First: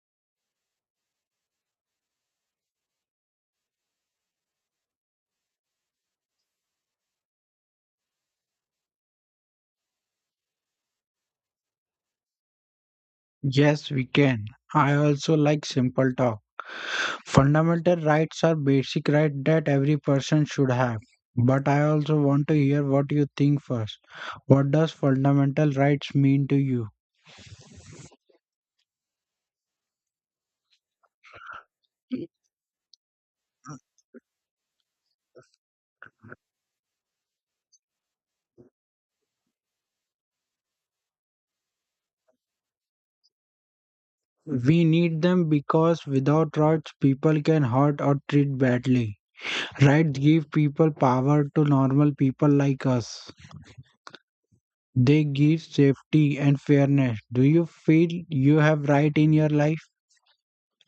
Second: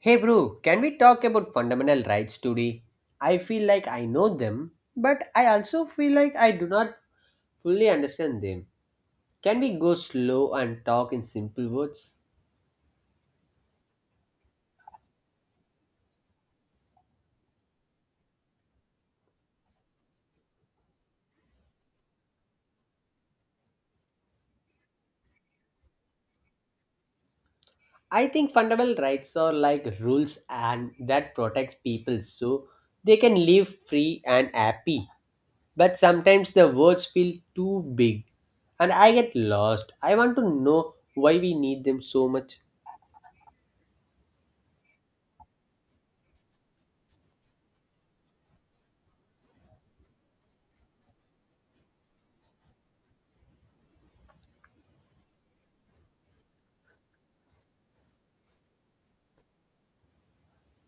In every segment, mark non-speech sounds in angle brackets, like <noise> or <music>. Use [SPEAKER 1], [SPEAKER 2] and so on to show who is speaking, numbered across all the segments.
[SPEAKER 1] Hey bro, can we talk about fundamental rights today? I feel like I know them, but I also feel like I do not fully understand them. Can we go slow and talk in simple words?
[SPEAKER 2] Yes, we can. I also like simple talk. Fundamental rights are basic rights that every person should have. But I also want to hear what you think first. What does fundamental rights mean to you?
[SPEAKER 1] I think fundamental rights are like rules and that protects people so they can live free and happy. But sometimes the words feel too big and I get lost. I want to know why we need them so much.
[SPEAKER 2] We need them because without rights, people can hurt or treat badly. Rights give people power to normal people like us. They give safety and fairness. Do you feel you have right in your life?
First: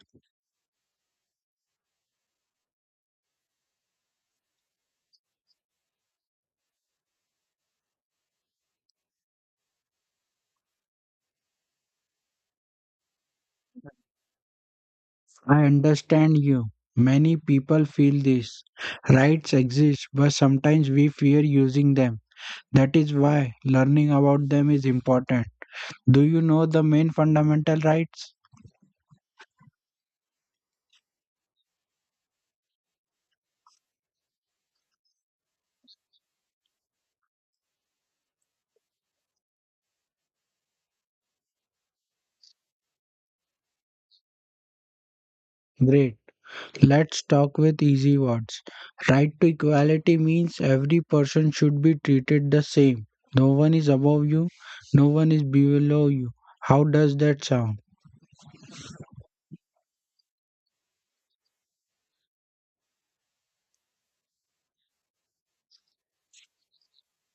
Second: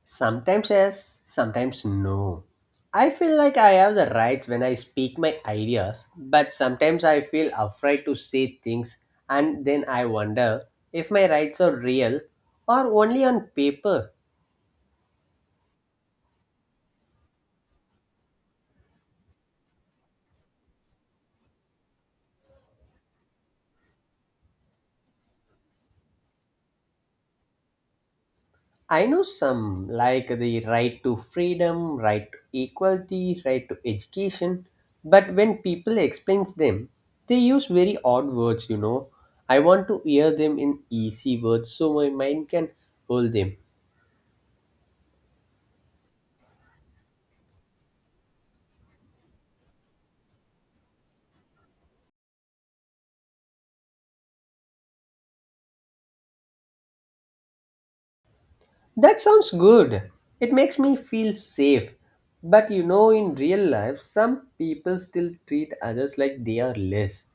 [SPEAKER 1] Sometimes yes, sometimes no. I feel like I have the rights when I speak my ideas, but sometimes I feel afraid to say things and then I wonder if my rights are real or only on paper.
[SPEAKER 2] I understand you. Many people feel this. Rights exist, but sometimes we fear using them. That is why learning about them is important. Do you know the main fundamental rights?
[SPEAKER 1] I know some like the right to freedom, right to equality, right to education, but when people explains them, they use very odd words, you know. I want to hear them in easy words so my mind can hold them.
[SPEAKER 2] Great. Let's talk with easy words. Right to equality means every person should be treated the same. No one is above you, no one is below you. How does that sound?
[SPEAKER 1] That sounds good. It makes me feel safe. But you know, in real life, some people still treat others like they are less.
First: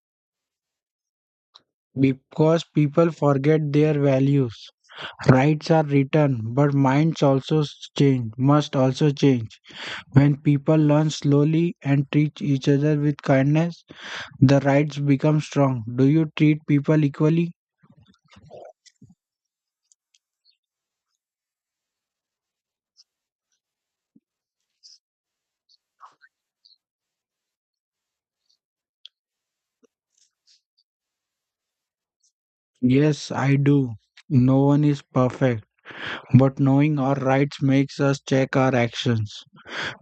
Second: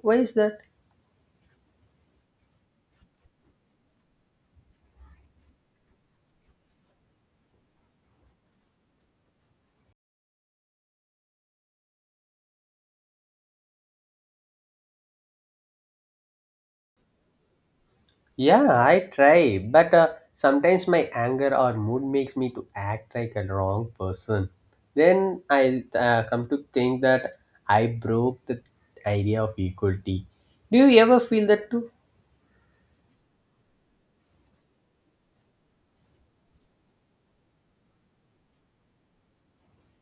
[SPEAKER 1] Why is that?
[SPEAKER 2] Because people forget their values. Rights are written, but minds also change, must also change. When people learn slowly and treat each other with kindness, the rights become strong. Do you treat people equally?
[SPEAKER 1] Yeah, I try, but sometimes my anger or mood makes me to act like a wrong person. Then I come to think that I broke the idea of equality. Do you ever feel that too?
[SPEAKER 2] Yes, I do. No one is perfect, but knowing our rights makes us check our actions.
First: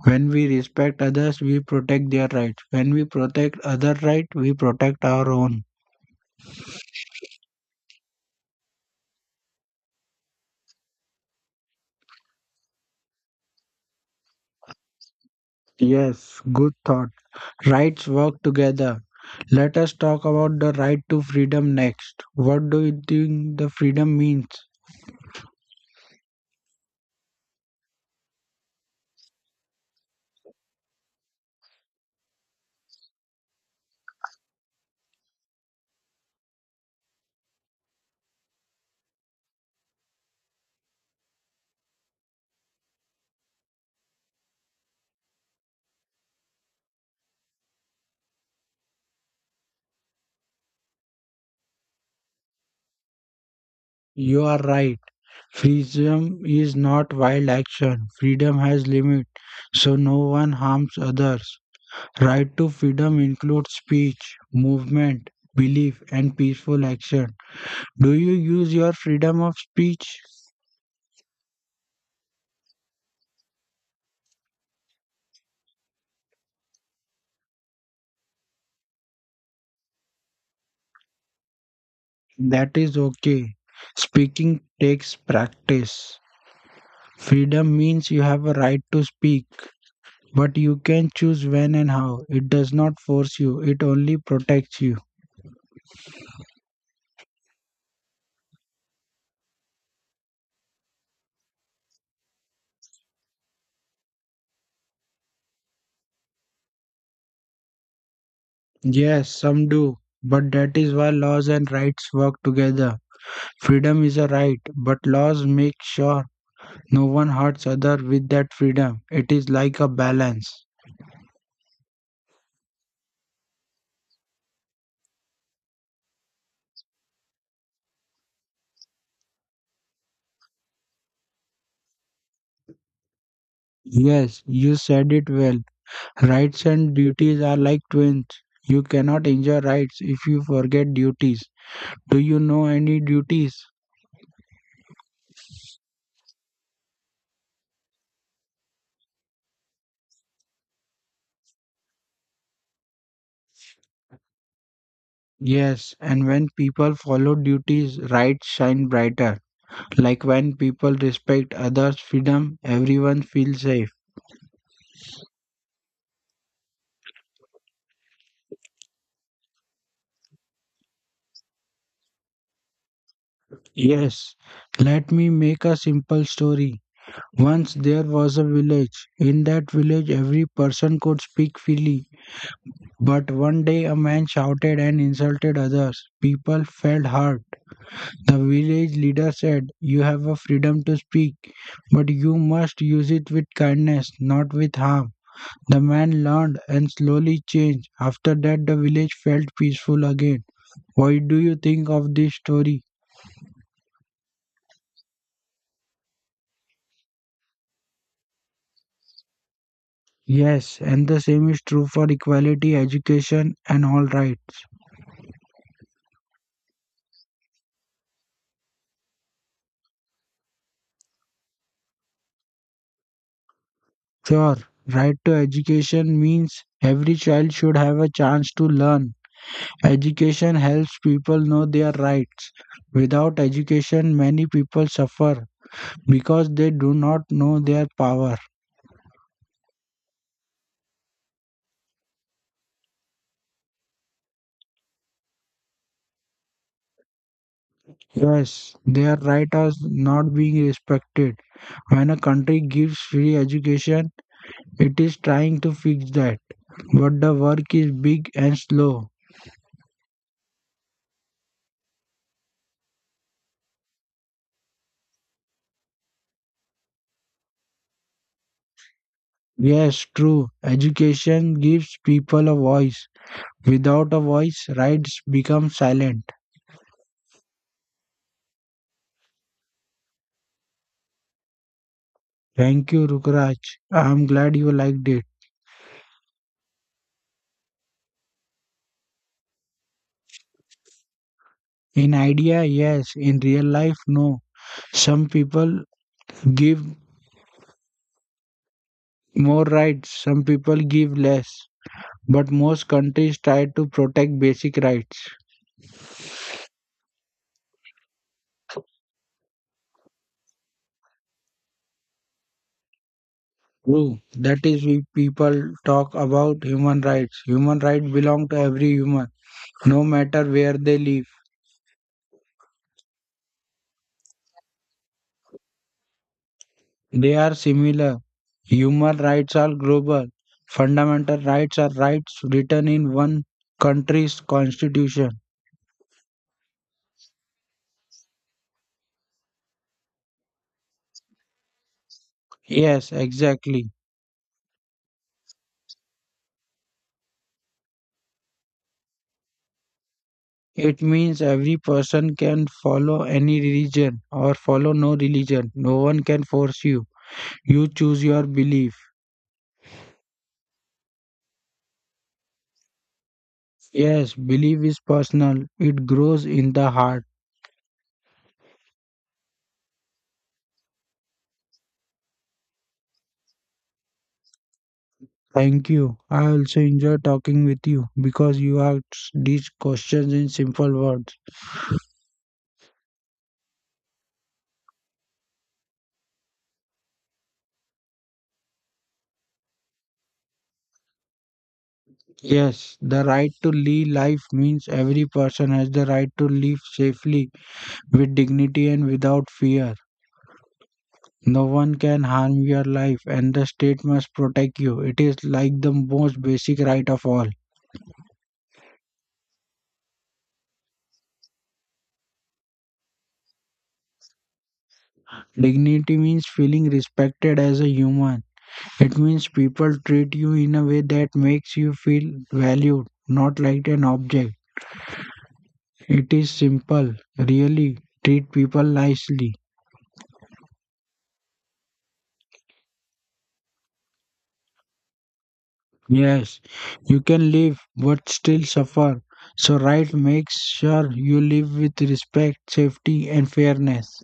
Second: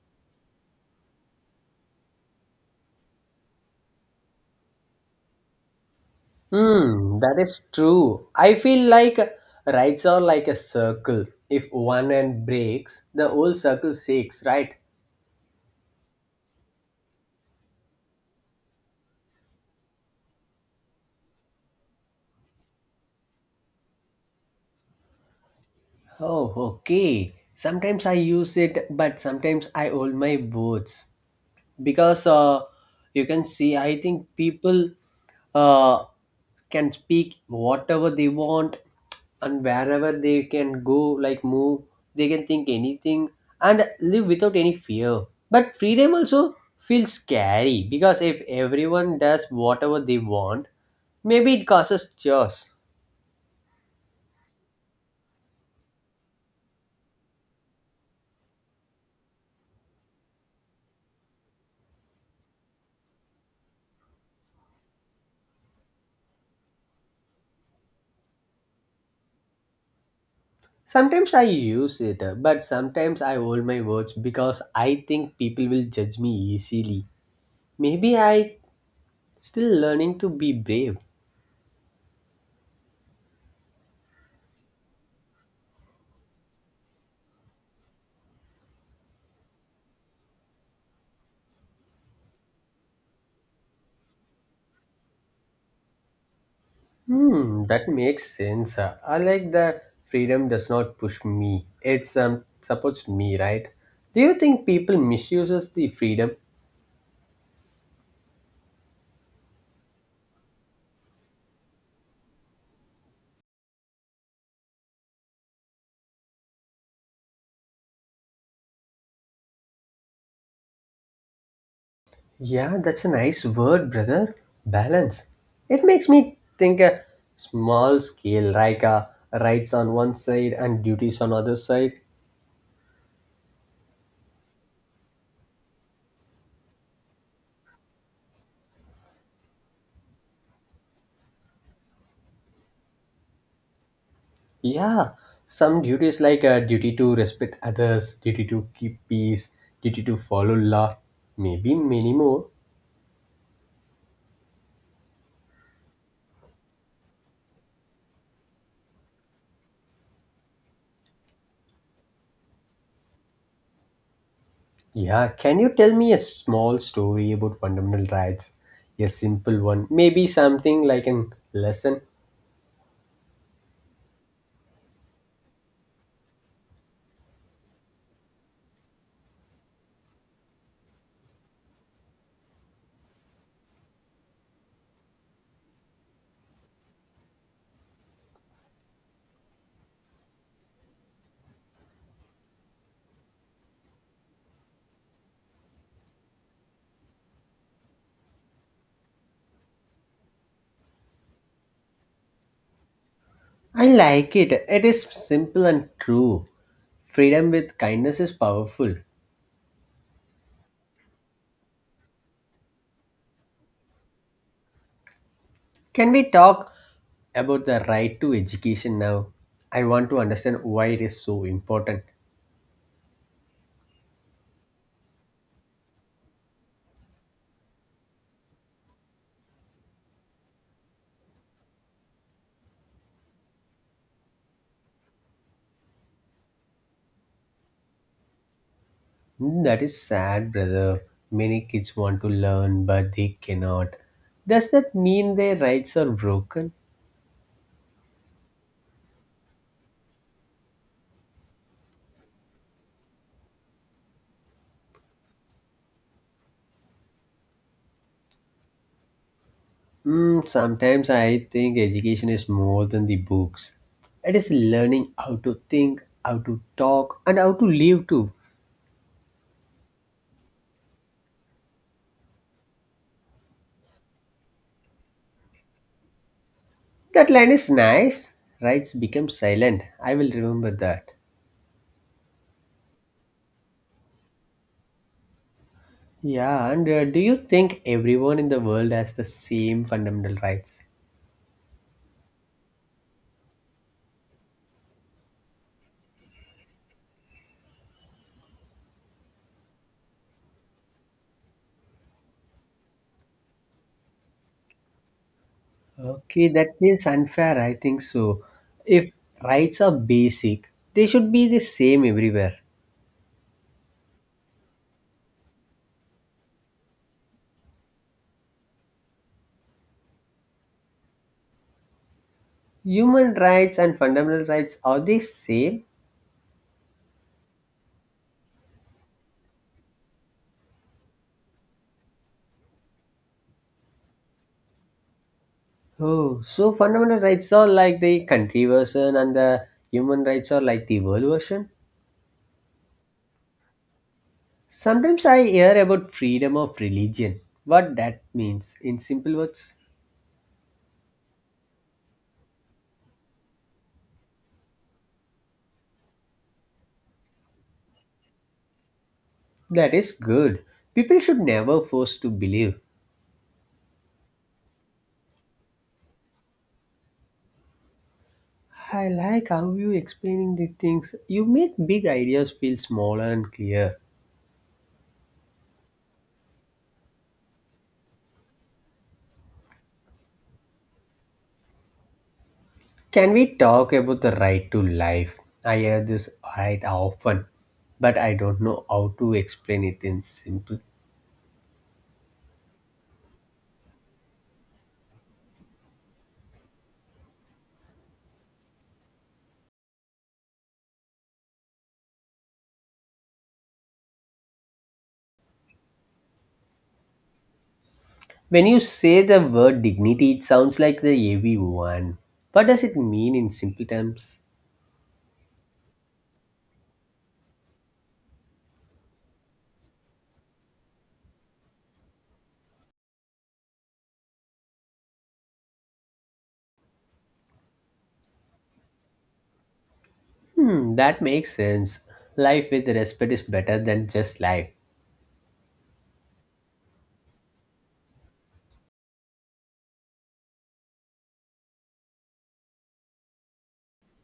[SPEAKER 2] When we respect others, we protect their rights. When we protect other rights, we protect our own.
[SPEAKER 1] Hmm, that is true. I feel like rights are like a circle. If one end breaks, the whole circle shakes, right?
[SPEAKER 2] Yes, good thought. Rights work together. Let us talk about the right to freedom next. What do you think the freedom means?
[SPEAKER 1] Oh, okay. Sometimes I use it, but sometimes I hold my boards. Because you can see I think people uh, can speak whatever they want, and wherever they can go, like move, they can think anything and live without any fear. But freedom also feels scary, because if everyone does whatever they want, maybe it causes chaos.
[SPEAKER 2] You are right. Freedom is not wild action. Freedom has limit, so no one harms others. Right to freedom includes speech, movement, belief, and peaceful action. Do you use your freedom of speech?
[SPEAKER 1] Sometimes I use it, but sometimes I hold my words because I think people will judge me easily. Maybe I still learning to be brave.
[SPEAKER 2] That is okay. Speaking takes practice. Freedom means you have a right to speak, but you can choose when and how. It does not force you, it only protects you.
[SPEAKER 1] Hmm, that makes sense. I like that freedom does not push me. It's supports me, right? Do you think people misuses the freedom?
[SPEAKER 2] Yes, some do. But that is why laws and rights work together. Freedom is a right, but laws make sure no one hurts other with that freedom. It is like a balance.
[SPEAKER 1] Yeah, that's a nice word, brother. Balance. It makes me think a small scale, like, rights on one side and duties on other side.
[SPEAKER 2] Yes, you said it well. Rights and duties are like twins. You cannot enjoy rights if you forget duties. Do you know any duties?
[SPEAKER 1] Yeah, some duties like a duty to respect others, duty to keep peace, duty to follow law, maybe many more.
[SPEAKER 2] Yes, and when people follow duties, rights shine brighter. Like when people respect others' freedom, everyone feels safe.
[SPEAKER 1] Yeah, can you tell me a small story about fundamental rights? A simple one, maybe something like a lesson.
[SPEAKER 2] Yes, let me make a simple story. Once there was a village. In that village, every person could speak freely. But one day, a man shouted and insulted others. People felt hurt. The village leader said, "You have a freedom to speak, but you must use it with kindness, not with harm." The man learned and slowly changed. After that, the village felt peaceful again. What do you think of this story?
[SPEAKER 1] I like it. It is simple and true. Freedom with kindness is powerful.
[SPEAKER 2] Yes, and the same is true for equality, education, and all rights.
[SPEAKER 1] Can we talk about the right to education now? I want to understand why it is so important.
[SPEAKER 2] Sure, right to education means every child should have a chance to learn. Education helps people know their rights. Without education, many people suffer because they do not know their power.
[SPEAKER 1] Hmm, that is sad, brother. Many kids want to learn, but they cannot. Does that mean their rights are broken?
[SPEAKER 2] Yes, their rights are not being respected. When a country gives free education, it is trying to fix that. But the work is big and slow.
[SPEAKER 1] Mm, sometimes I think education is more than the books. It is learning how to think, how to talk, and how to live too.
[SPEAKER 2] Yes, true. Education gives people a voice. Without a voice, rights become silent.
[SPEAKER 1] That line is nice. Rights become silent. I will remember that.
[SPEAKER 2] Thank you, Rukraj. I'm glad you liked it.
[SPEAKER 1] Yeah, and do you think everyone in the world has the same fundamental rights?
[SPEAKER 2] In idea, yes. In real life, no. Some people give more rights, some people give less. But most countries try to protect basic rights.
[SPEAKER 1] Okay, that is unfair. I think so. If rights are basic, they should be the same everywhere.
[SPEAKER 2] True. That is why people talk about human rights. Human rights belong to every human, no matter where they live.
[SPEAKER 1] Human rights and fundamental rights are they same?
[SPEAKER 2] They are similar. Human rights are global. Fundamental rights are rights written in one country's constitution.
[SPEAKER 1] Oh, so fundamental rights are like the country version and the human rights are like the world version.
[SPEAKER 2] Yes, exactly.
[SPEAKER 1] Sometimes I hear about freedom of religion. What that means in simple words?
[SPEAKER 2] It means every person can follow any religion or follow no religion. No one can force you. You choose your belief.
[SPEAKER 1] That is good. People should never force to believe.
[SPEAKER 2] Yes, belief is personal, it grows in the heart.
[SPEAKER 1] I like how you explaining the things. You make big ideas feel smaller and clear.
[SPEAKER 2] Thank you. I also enjoy talking with you because you ask these questions in simple words.
[SPEAKER 1] Can we talk about the right to life? I hear this right often, but I don't know how to explain it in simple.
[SPEAKER 2] Yes, the right to live life means every person has the right to live safely, with dignity and without fear. No one can harm your life, and the state must protect you. It is like the most basic right of all.
[SPEAKER 1] When you say the word dignity, it sounds like the heavy one. What does it mean in simple terms?
[SPEAKER 2] Dignity means feeling respected as a human. It means people treat you in a way that makes you feel valued, not like an object. It is simple, really. Treat people nicely.
[SPEAKER 1] Hmm, that makes sense. Life with respect is better than just life.
[SPEAKER 2] Yes, you can live but still suffer. So, right makes sure you live with respect, safety, and fairness.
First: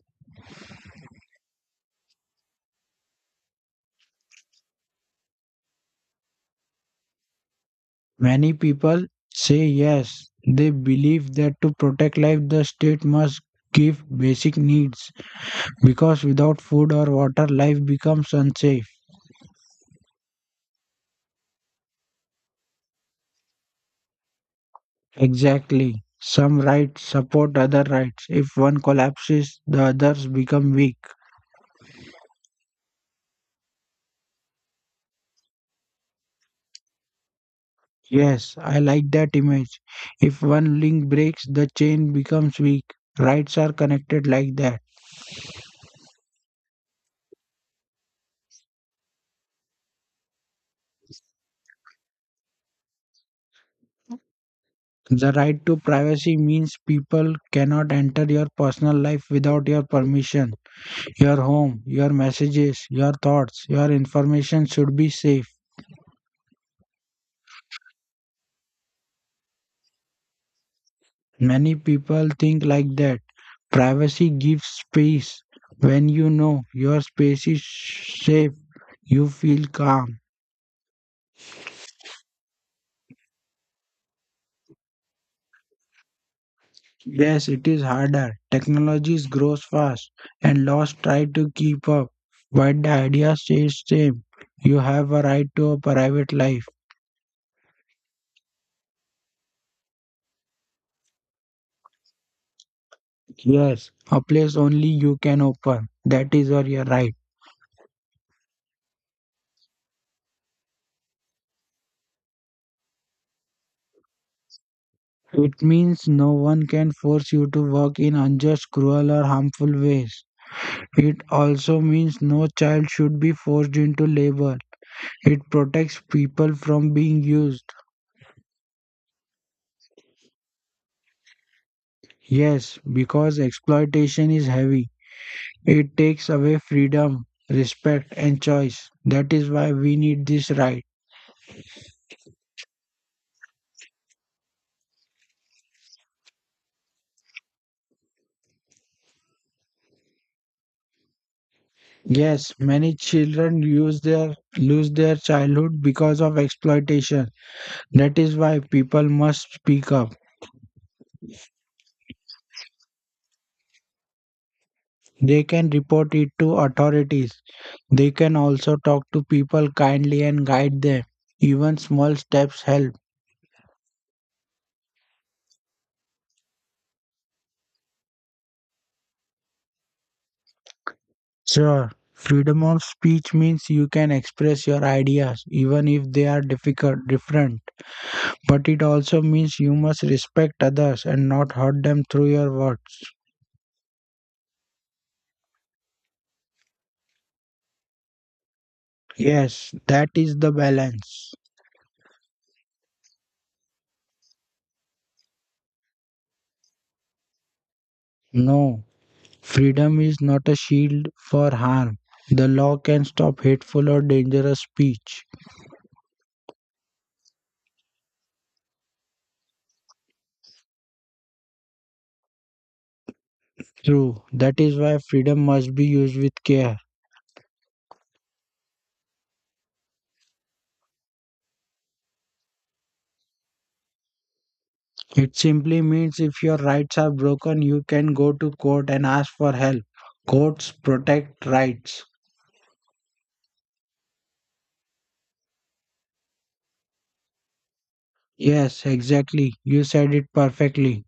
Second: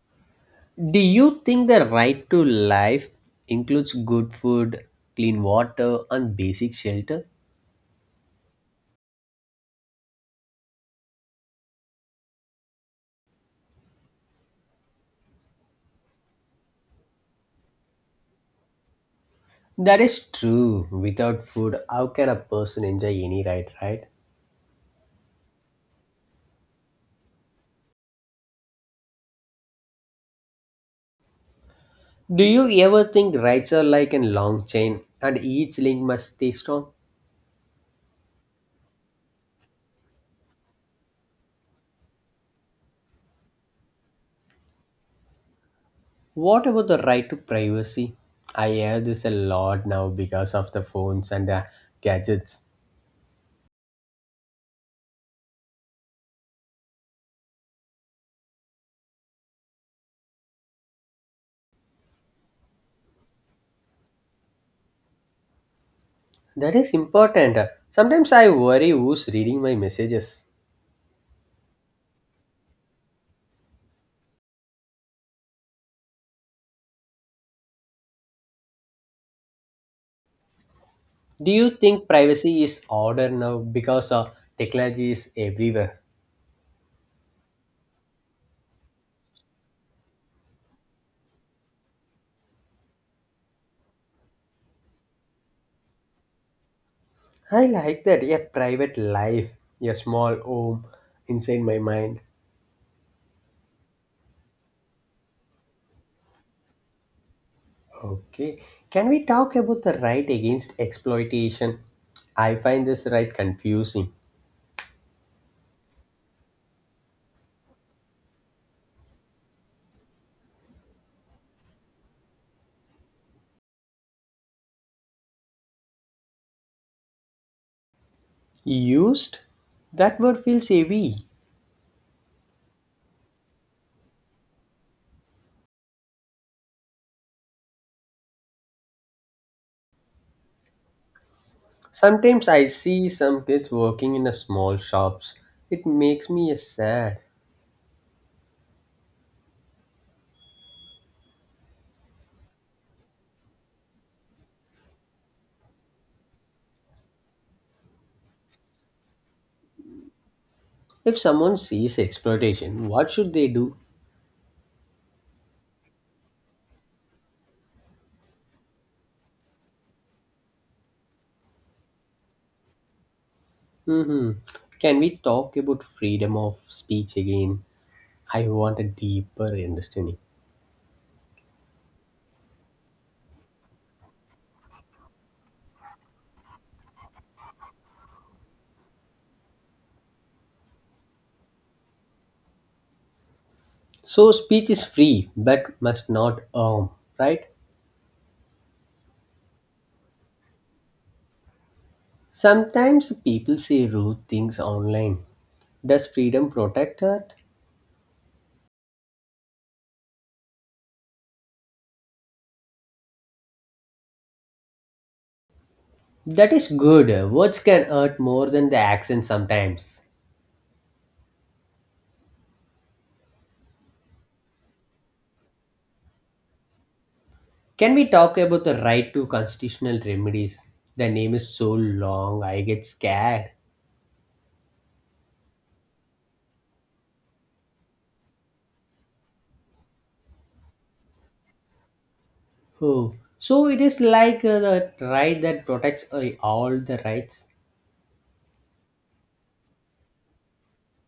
[SPEAKER 1] Do you think the right to life includes good food, clean water, and basic shelter?
[SPEAKER 2] Many people say yes. They believe that to protect life, the state must give basic needs because without food or water, life becomes unsafe.
[SPEAKER 1] That is true. Without food, how can a person enjoy any right, right?
[SPEAKER 2] Exactly. Some rights support other rights. If one collapses, the others become weak.
[SPEAKER 1] Do you ever think rights are like a long chain and each link must stay strong?
[SPEAKER 2] Yes, I like that image. If one link breaks, the chain becomes weak. Rights are connected like that.
[SPEAKER 1] What about the right to privacy? I hear this a lot now because of the phones and, gadgets.
[SPEAKER 2] The right to privacy means people cannot enter your personal life without your permission. Your home, your messages, your thoughts, your information should be safe.
[SPEAKER 1] That is important. Sometimes I worry who's reading my messages.
[SPEAKER 2] Many people think like that. Privacy gives space. When you know your space is safe, you feel calm.
[SPEAKER 1] Do you think privacy is order now because technology is everywhere?
[SPEAKER 2] Yes, it is harder. Technologies grows fast and laws try to keep up, but the idea stays same. You have a right to a private life.
[SPEAKER 1] I like that. A private life, a small home inside my mind.
[SPEAKER 2] Yes, a place only you can open. That is your right.
[SPEAKER 1] Okay. Can we talk about the right against exploitation? I find this right confusing.
[SPEAKER 2] It means no one can force you to work in unjust, cruel or harmful ways. It also means no child should be forced into labor. It protects people from being used.
[SPEAKER 1] Used? That word feels heavy.
[SPEAKER 2] Yes, because exploitation is heavy. It takes away freedom, respect, and choice. That is why we need this right.
[SPEAKER 1] Sometimes I see some kids working in a small shops. It makes me sad.
[SPEAKER 2] Yes, many children use their lose their childhood because of exploitation. That is why people must speak up.
[SPEAKER 1] If someone sees exploitation, what should they do?
[SPEAKER 2] They can report it to authorities. They can also talk to people kindly and guide them. Even small steps help.
[SPEAKER 1] Hmm. Can we talk about freedom of speech again? I want a deeper understanding.
[SPEAKER 2] Sure, freedom of speech means you can express your ideas even if they are difficult different. But it also means you must respect others and not hurt them through your words.
[SPEAKER 1] So speech is free but must not harm, right?
[SPEAKER 2] Yes, that is the balance.
[SPEAKER 1] Sometimes people say rude things online. Does freedom protect that?
[SPEAKER 2] No, freedom is not a shield for harm. The law can stop hateful or dangerous speech.
[SPEAKER 1] That is good. Words can hurt more than the action sometimes.
[SPEAKER 2] True, that is why freedom must be used with care.
[SPEAKER 1] Can we talk about the right to constitutional remedies? The name is so long, I get scared.
[SPEAKER 2] It simply means if your rights are broken, you can go to court and ask for help. Courts protect rights.
[SPEAKER 1] Oh, so it is like, the right that protects, all the rights.
[SPEAKER 2] Yes, exactly. You said it perfectly.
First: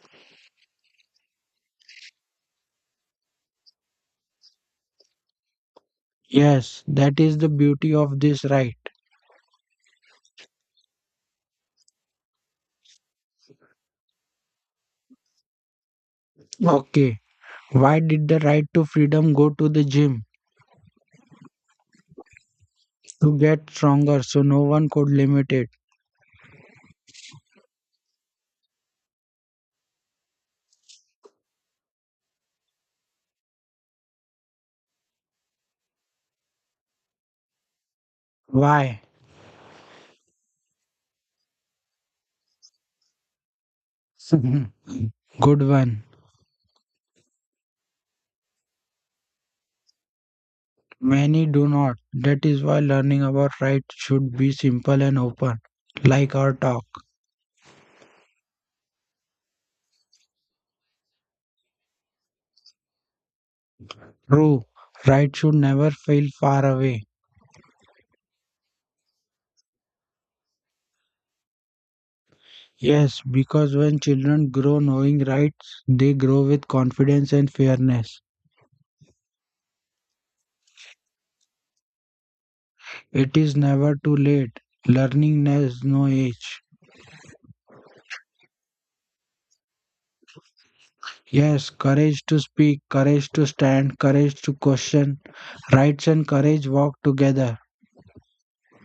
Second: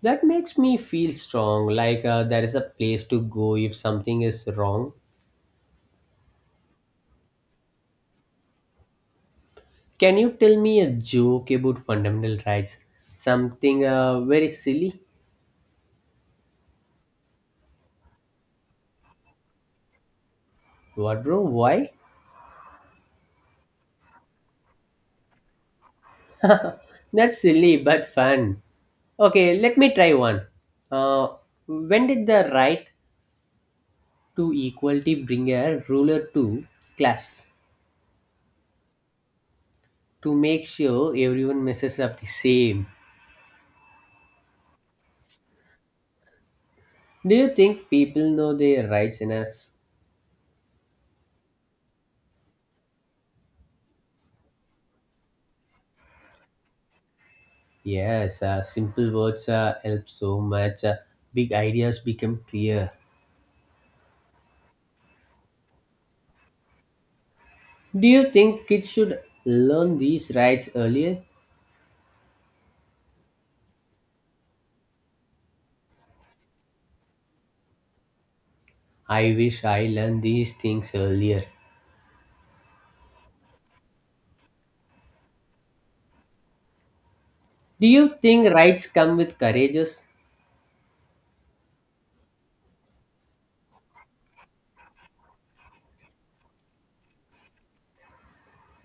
[SPEAKER 1] That makes me feel strong, like, there is a place to go if something is wrong.
[SPEAKER 2] Yes, that is the beauty of this right.
[SPEAKER 1] Can you tell me a joke about fundamental rights? Something, very silly?
[SPEAKER 2] Okay, why did the right to freedom go to the gym?
[SPEAKER 1] What, bro? Why?
[SPEAKER 2] To get stronger so no one could limit it.
[SPEAKER 1] That's silly but fun. Okay, let me try one. Uh, when did the right to equality bring a ruler to class?
[SPEAKER 2] Why?
[SPEAKER 1] To make sure everyone messes up the same.
[SPEAKER 2] <laughs> Good one.
[SPEAKER 1] Do you think people know their rights enough?
[SPEAKER 2] Many do not. That is why learning about right should be simple and open, like our talk.
[SPEAKER 1] Yes, simple words help so much. Big ideas become clear.
[SPEAKER 2] True, right should never feel far away.
[SPEAKER 1] Do you think kids should learn these rights earlier?
[SPEAKER 2] Yes, because when children grow knowing rights, they grow with confidence and fairness.
[SPEAKER 1] I wish I learned these things earlier.
[SPEAKER 2] It is never too late. Learning has no age.
[SPEAKER 1] Do you think rights come with courageous?
[SPEAKER 2] Yes, courage to speak, courage to stand, courage to question. Rights and courage walk together.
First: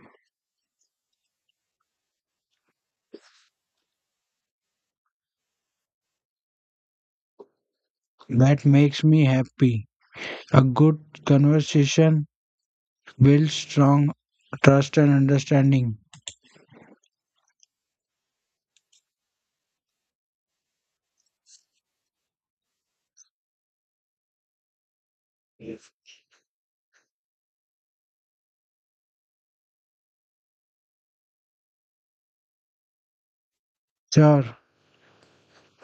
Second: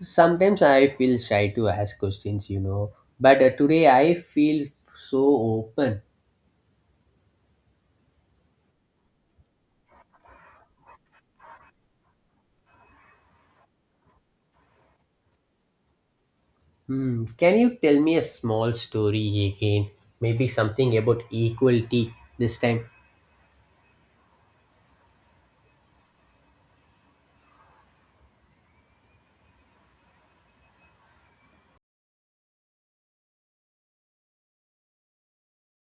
[SPEAKER 1] Sometimes I feel shy to ask questions, you know, but today I feel so open.
[SPEAKER 2] That makes me happy. A good conversation builds strong trust and understanding.
[SPEAKER 1] Hmm, can you tell me a small story again? Maybe something about equality this time.
[SPEAKER 2] Sure,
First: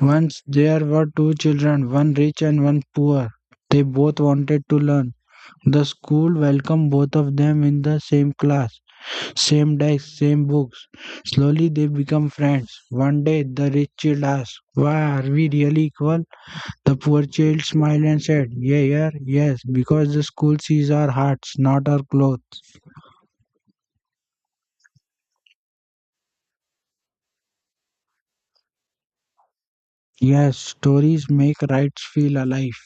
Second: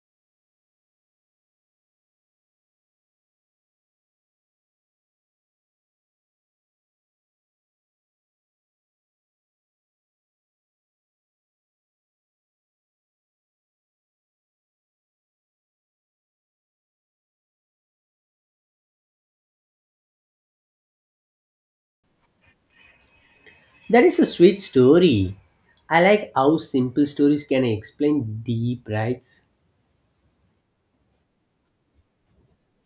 [SPEAKER 2] once there were two children, one rich and one poor. They both wanted to learn. The school welcomed both of them in the same class. Same desk, same books. Slowly they become friends. One day the rich child asks, "Why are we really equal?" The poor child smiled and said, Yes, because the school sees our hearts, not our clothes."
[SPEAKER 1] That is a sweet story. I like how simple stories can explain deep rights.
[SPEAKER 2] Yes, stories make rights feel alive.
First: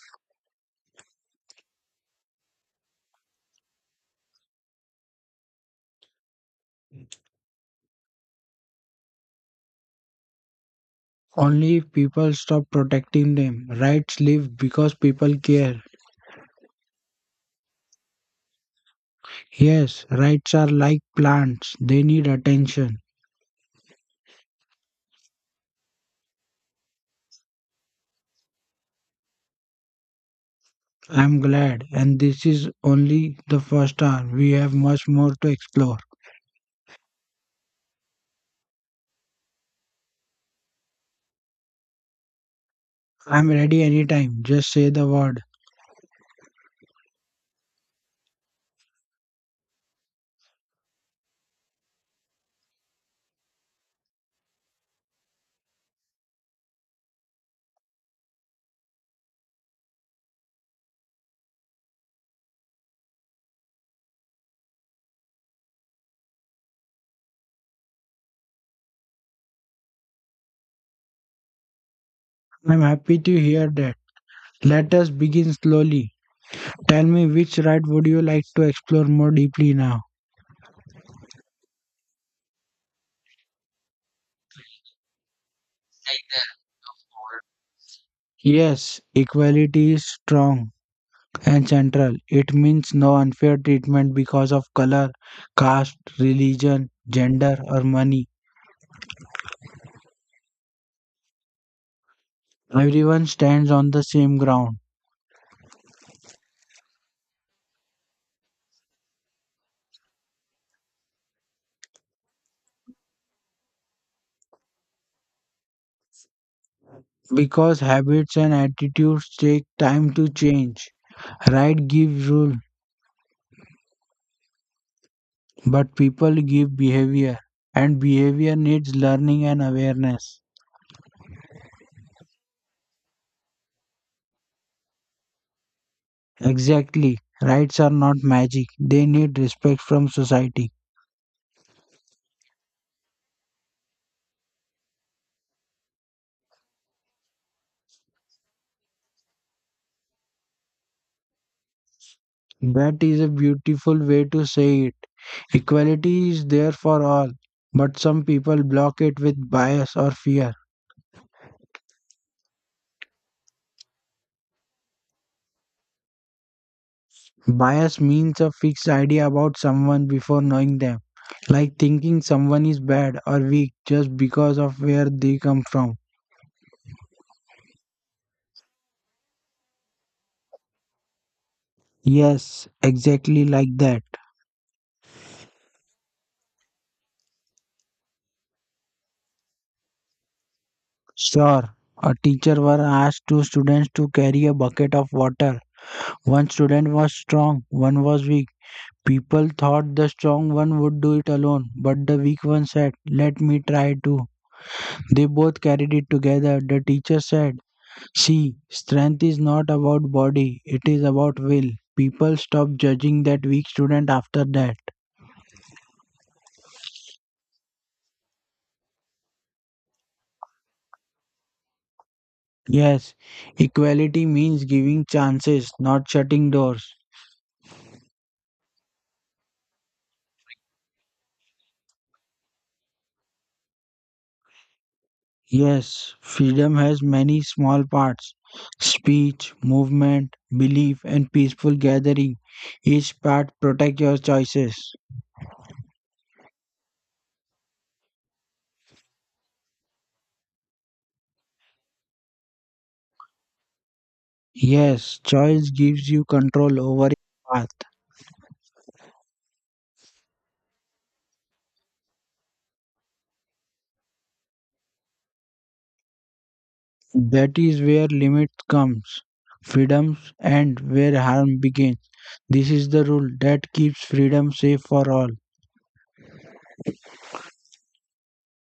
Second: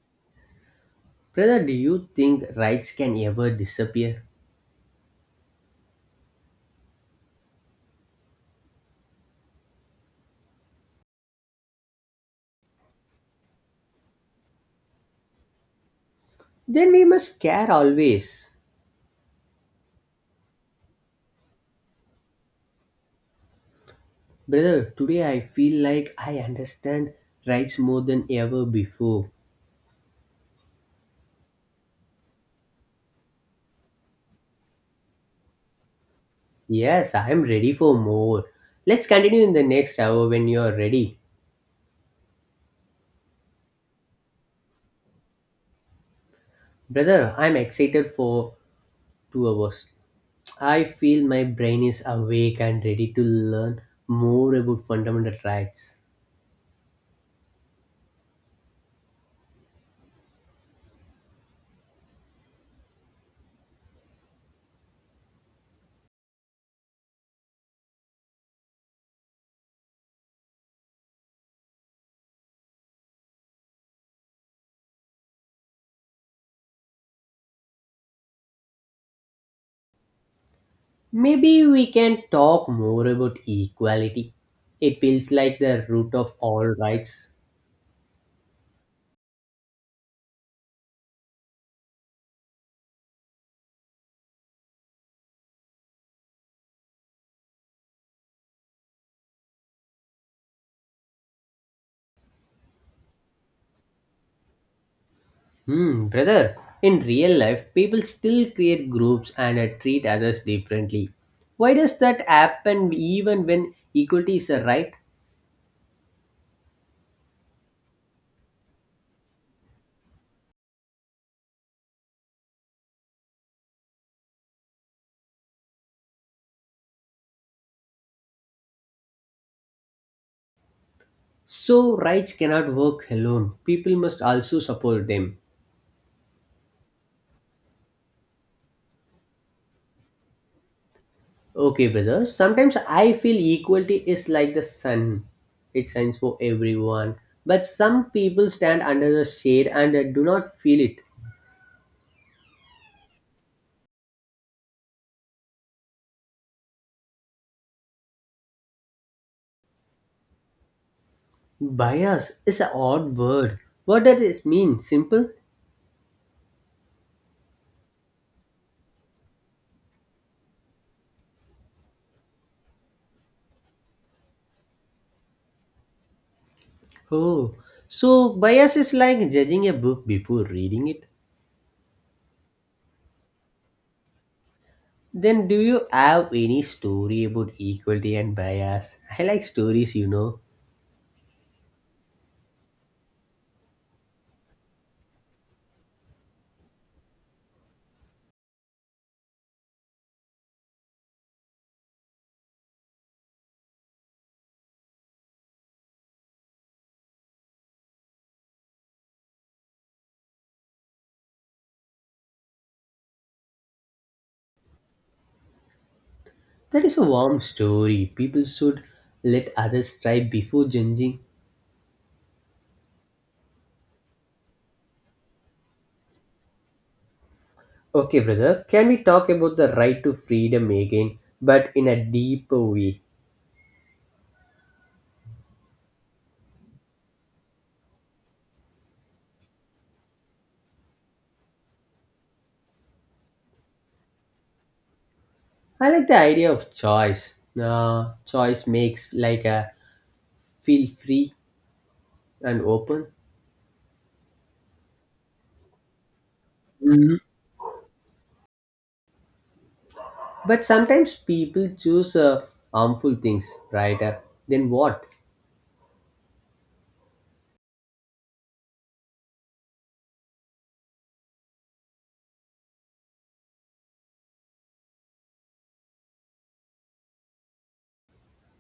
[SPEAKER 1] Brother, do you think rights can ever disappear?
[SPEAKER 2] Only if people stop protecting them. Rights live because people care.
[SPEAKER 1] Then we must care always.
[SPEAKER 2] Yes, rights are like plants, they need attention.
[SPEAKER 1] Brother, today I feel like I understand rights more than ever before.
[SPEAKER 2] I'm glad, and this is only the first hour. We have much more to explore.
[SPEAKER 1] Yes, I am ready for more. Let's continue in the next hour when you are ready.
[SPEAKER 2] I'm ready anytime. Just say the word.
[SPEAKER 1] Brother, I'm excited for 2 hours. I feel my brain is awake and ready to learn more about fundamental rights.
[SPEAKER 2] I'm happy to hear that. Let us begin slowly. Tell me, which right would you like to explore more deeply now?
[SPEAKER 1] Maybe we can talk more about equality. It feels like the root of all rights.
[SPEAKER 2] Yes, equality is strong and central. It means no unfair treatment because of color, caste, religion, gender, or money. Everyone stands on the same ground.
[SPEAKER 1] Hmm, brother, in real life, people still create groups and, treat others differently. Why does that happen even when equality is a right?
[SPEAKER 2] Because habits and attitudes take time to change. Right gives rule, but people give behavior, and behavior needs learning and awareness.
[SPEAKER 1] So, rights cannot work alone. People must also support them.
[SPEAKER 2] Exactly. Rights are not magic, they need respect from society.
[SPEAKER 1] Okay, brother. Sometimes I feel equality is like the sun. It shines for everyone. But some people stand under the shade and, do not feel it.
[SPEAKER 2] That is a beautiful way to say it. Equality is there for all, but some people block it with bias or fear.
[SPEAKER 1] Bias is an odd word. What does it mean? Simple?
[SPEAKER 2] Bias means a fixed idea about someone before knowing them, like thinking someone is bad or weak just because of where they come from.
[SPEAKER 1] Oh, so bias is like judging a book before reading it.
[SPEAKER 2] Yes, exactly like that.
[SPEAKER 1] Then do you have any story about equality and bias? I like stories, you know.
[SPEAKER 2] Sure. A teacher were asked two students to carry a bucket of water. One student was strong, one was weak. People thought the strong one would do it alone, but the weak one said, "Let me try too." They both carried it together. The teacher said, "See, strength is not about body, it is about will." People stopped judging that weak student after that.
[SPEAKER 1] That is a warm story. People should let others try before judging.
[SPEAKER 2] Yes, equality means giving chances, not shutting doors.
[SPEAKER 1] Okay, brother, can we talk about the right to freedom again, but in a deeper way?
[SPEAKER 2] Yes, freedom has many small parts: speech, movement, belief, and peaceful gathering. Each part protects your choices.
[SPEAKER 1] I like the idea of choice. Choice makes like a feel free and open,
[SPEAKER 2] Yes, choice gives you control over your path.
[SPEAKER 1] but sometimes people choose, harmful things, right? Then what?
[SPEAKER 2] That is where limit comes, freedoms end where harm begins. This is the rule that keeps freedom safe for all.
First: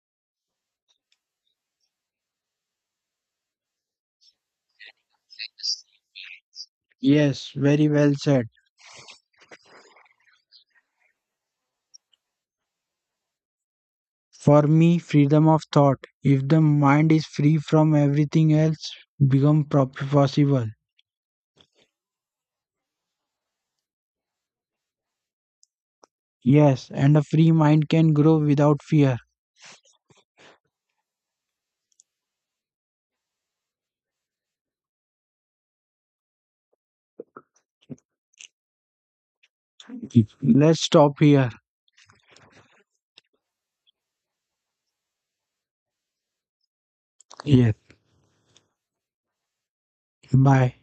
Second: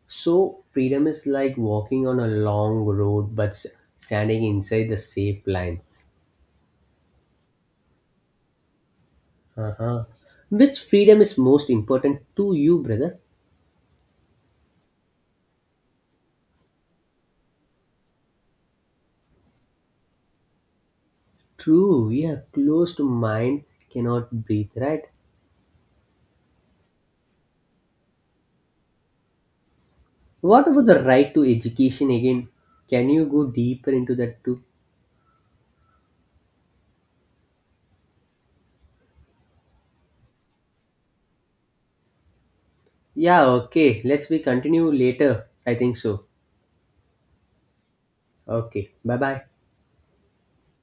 [SPEAKER 1] So freedom is like walking on a long road, but standing inside the safe lines.
[SPEAKER 2] Yes, very well said.
[SPEAKER 1] Uh-huh. Which freedom is most important to you, brother?
[SPEAKER 2] For me, freedom of thought. If the mind is free from everything else, become possible.
[SPEAKER 1] True, yeah, closed mind cannot breathe, right?
[SPEAKER 2] Yes, and a free mind can grow without fear.
[SPEAKER 1] What about the right to education again? Can you go deeper into that too?
[SPEAKER 2] Let's stop here.
[SPEAKER 1] Yeah, okay, let's we continue later. I think so.
[SPEAKER 2] Yes.
[SPEAKER 1] Okay, bye bye.
[SPEAKER 2] Bye.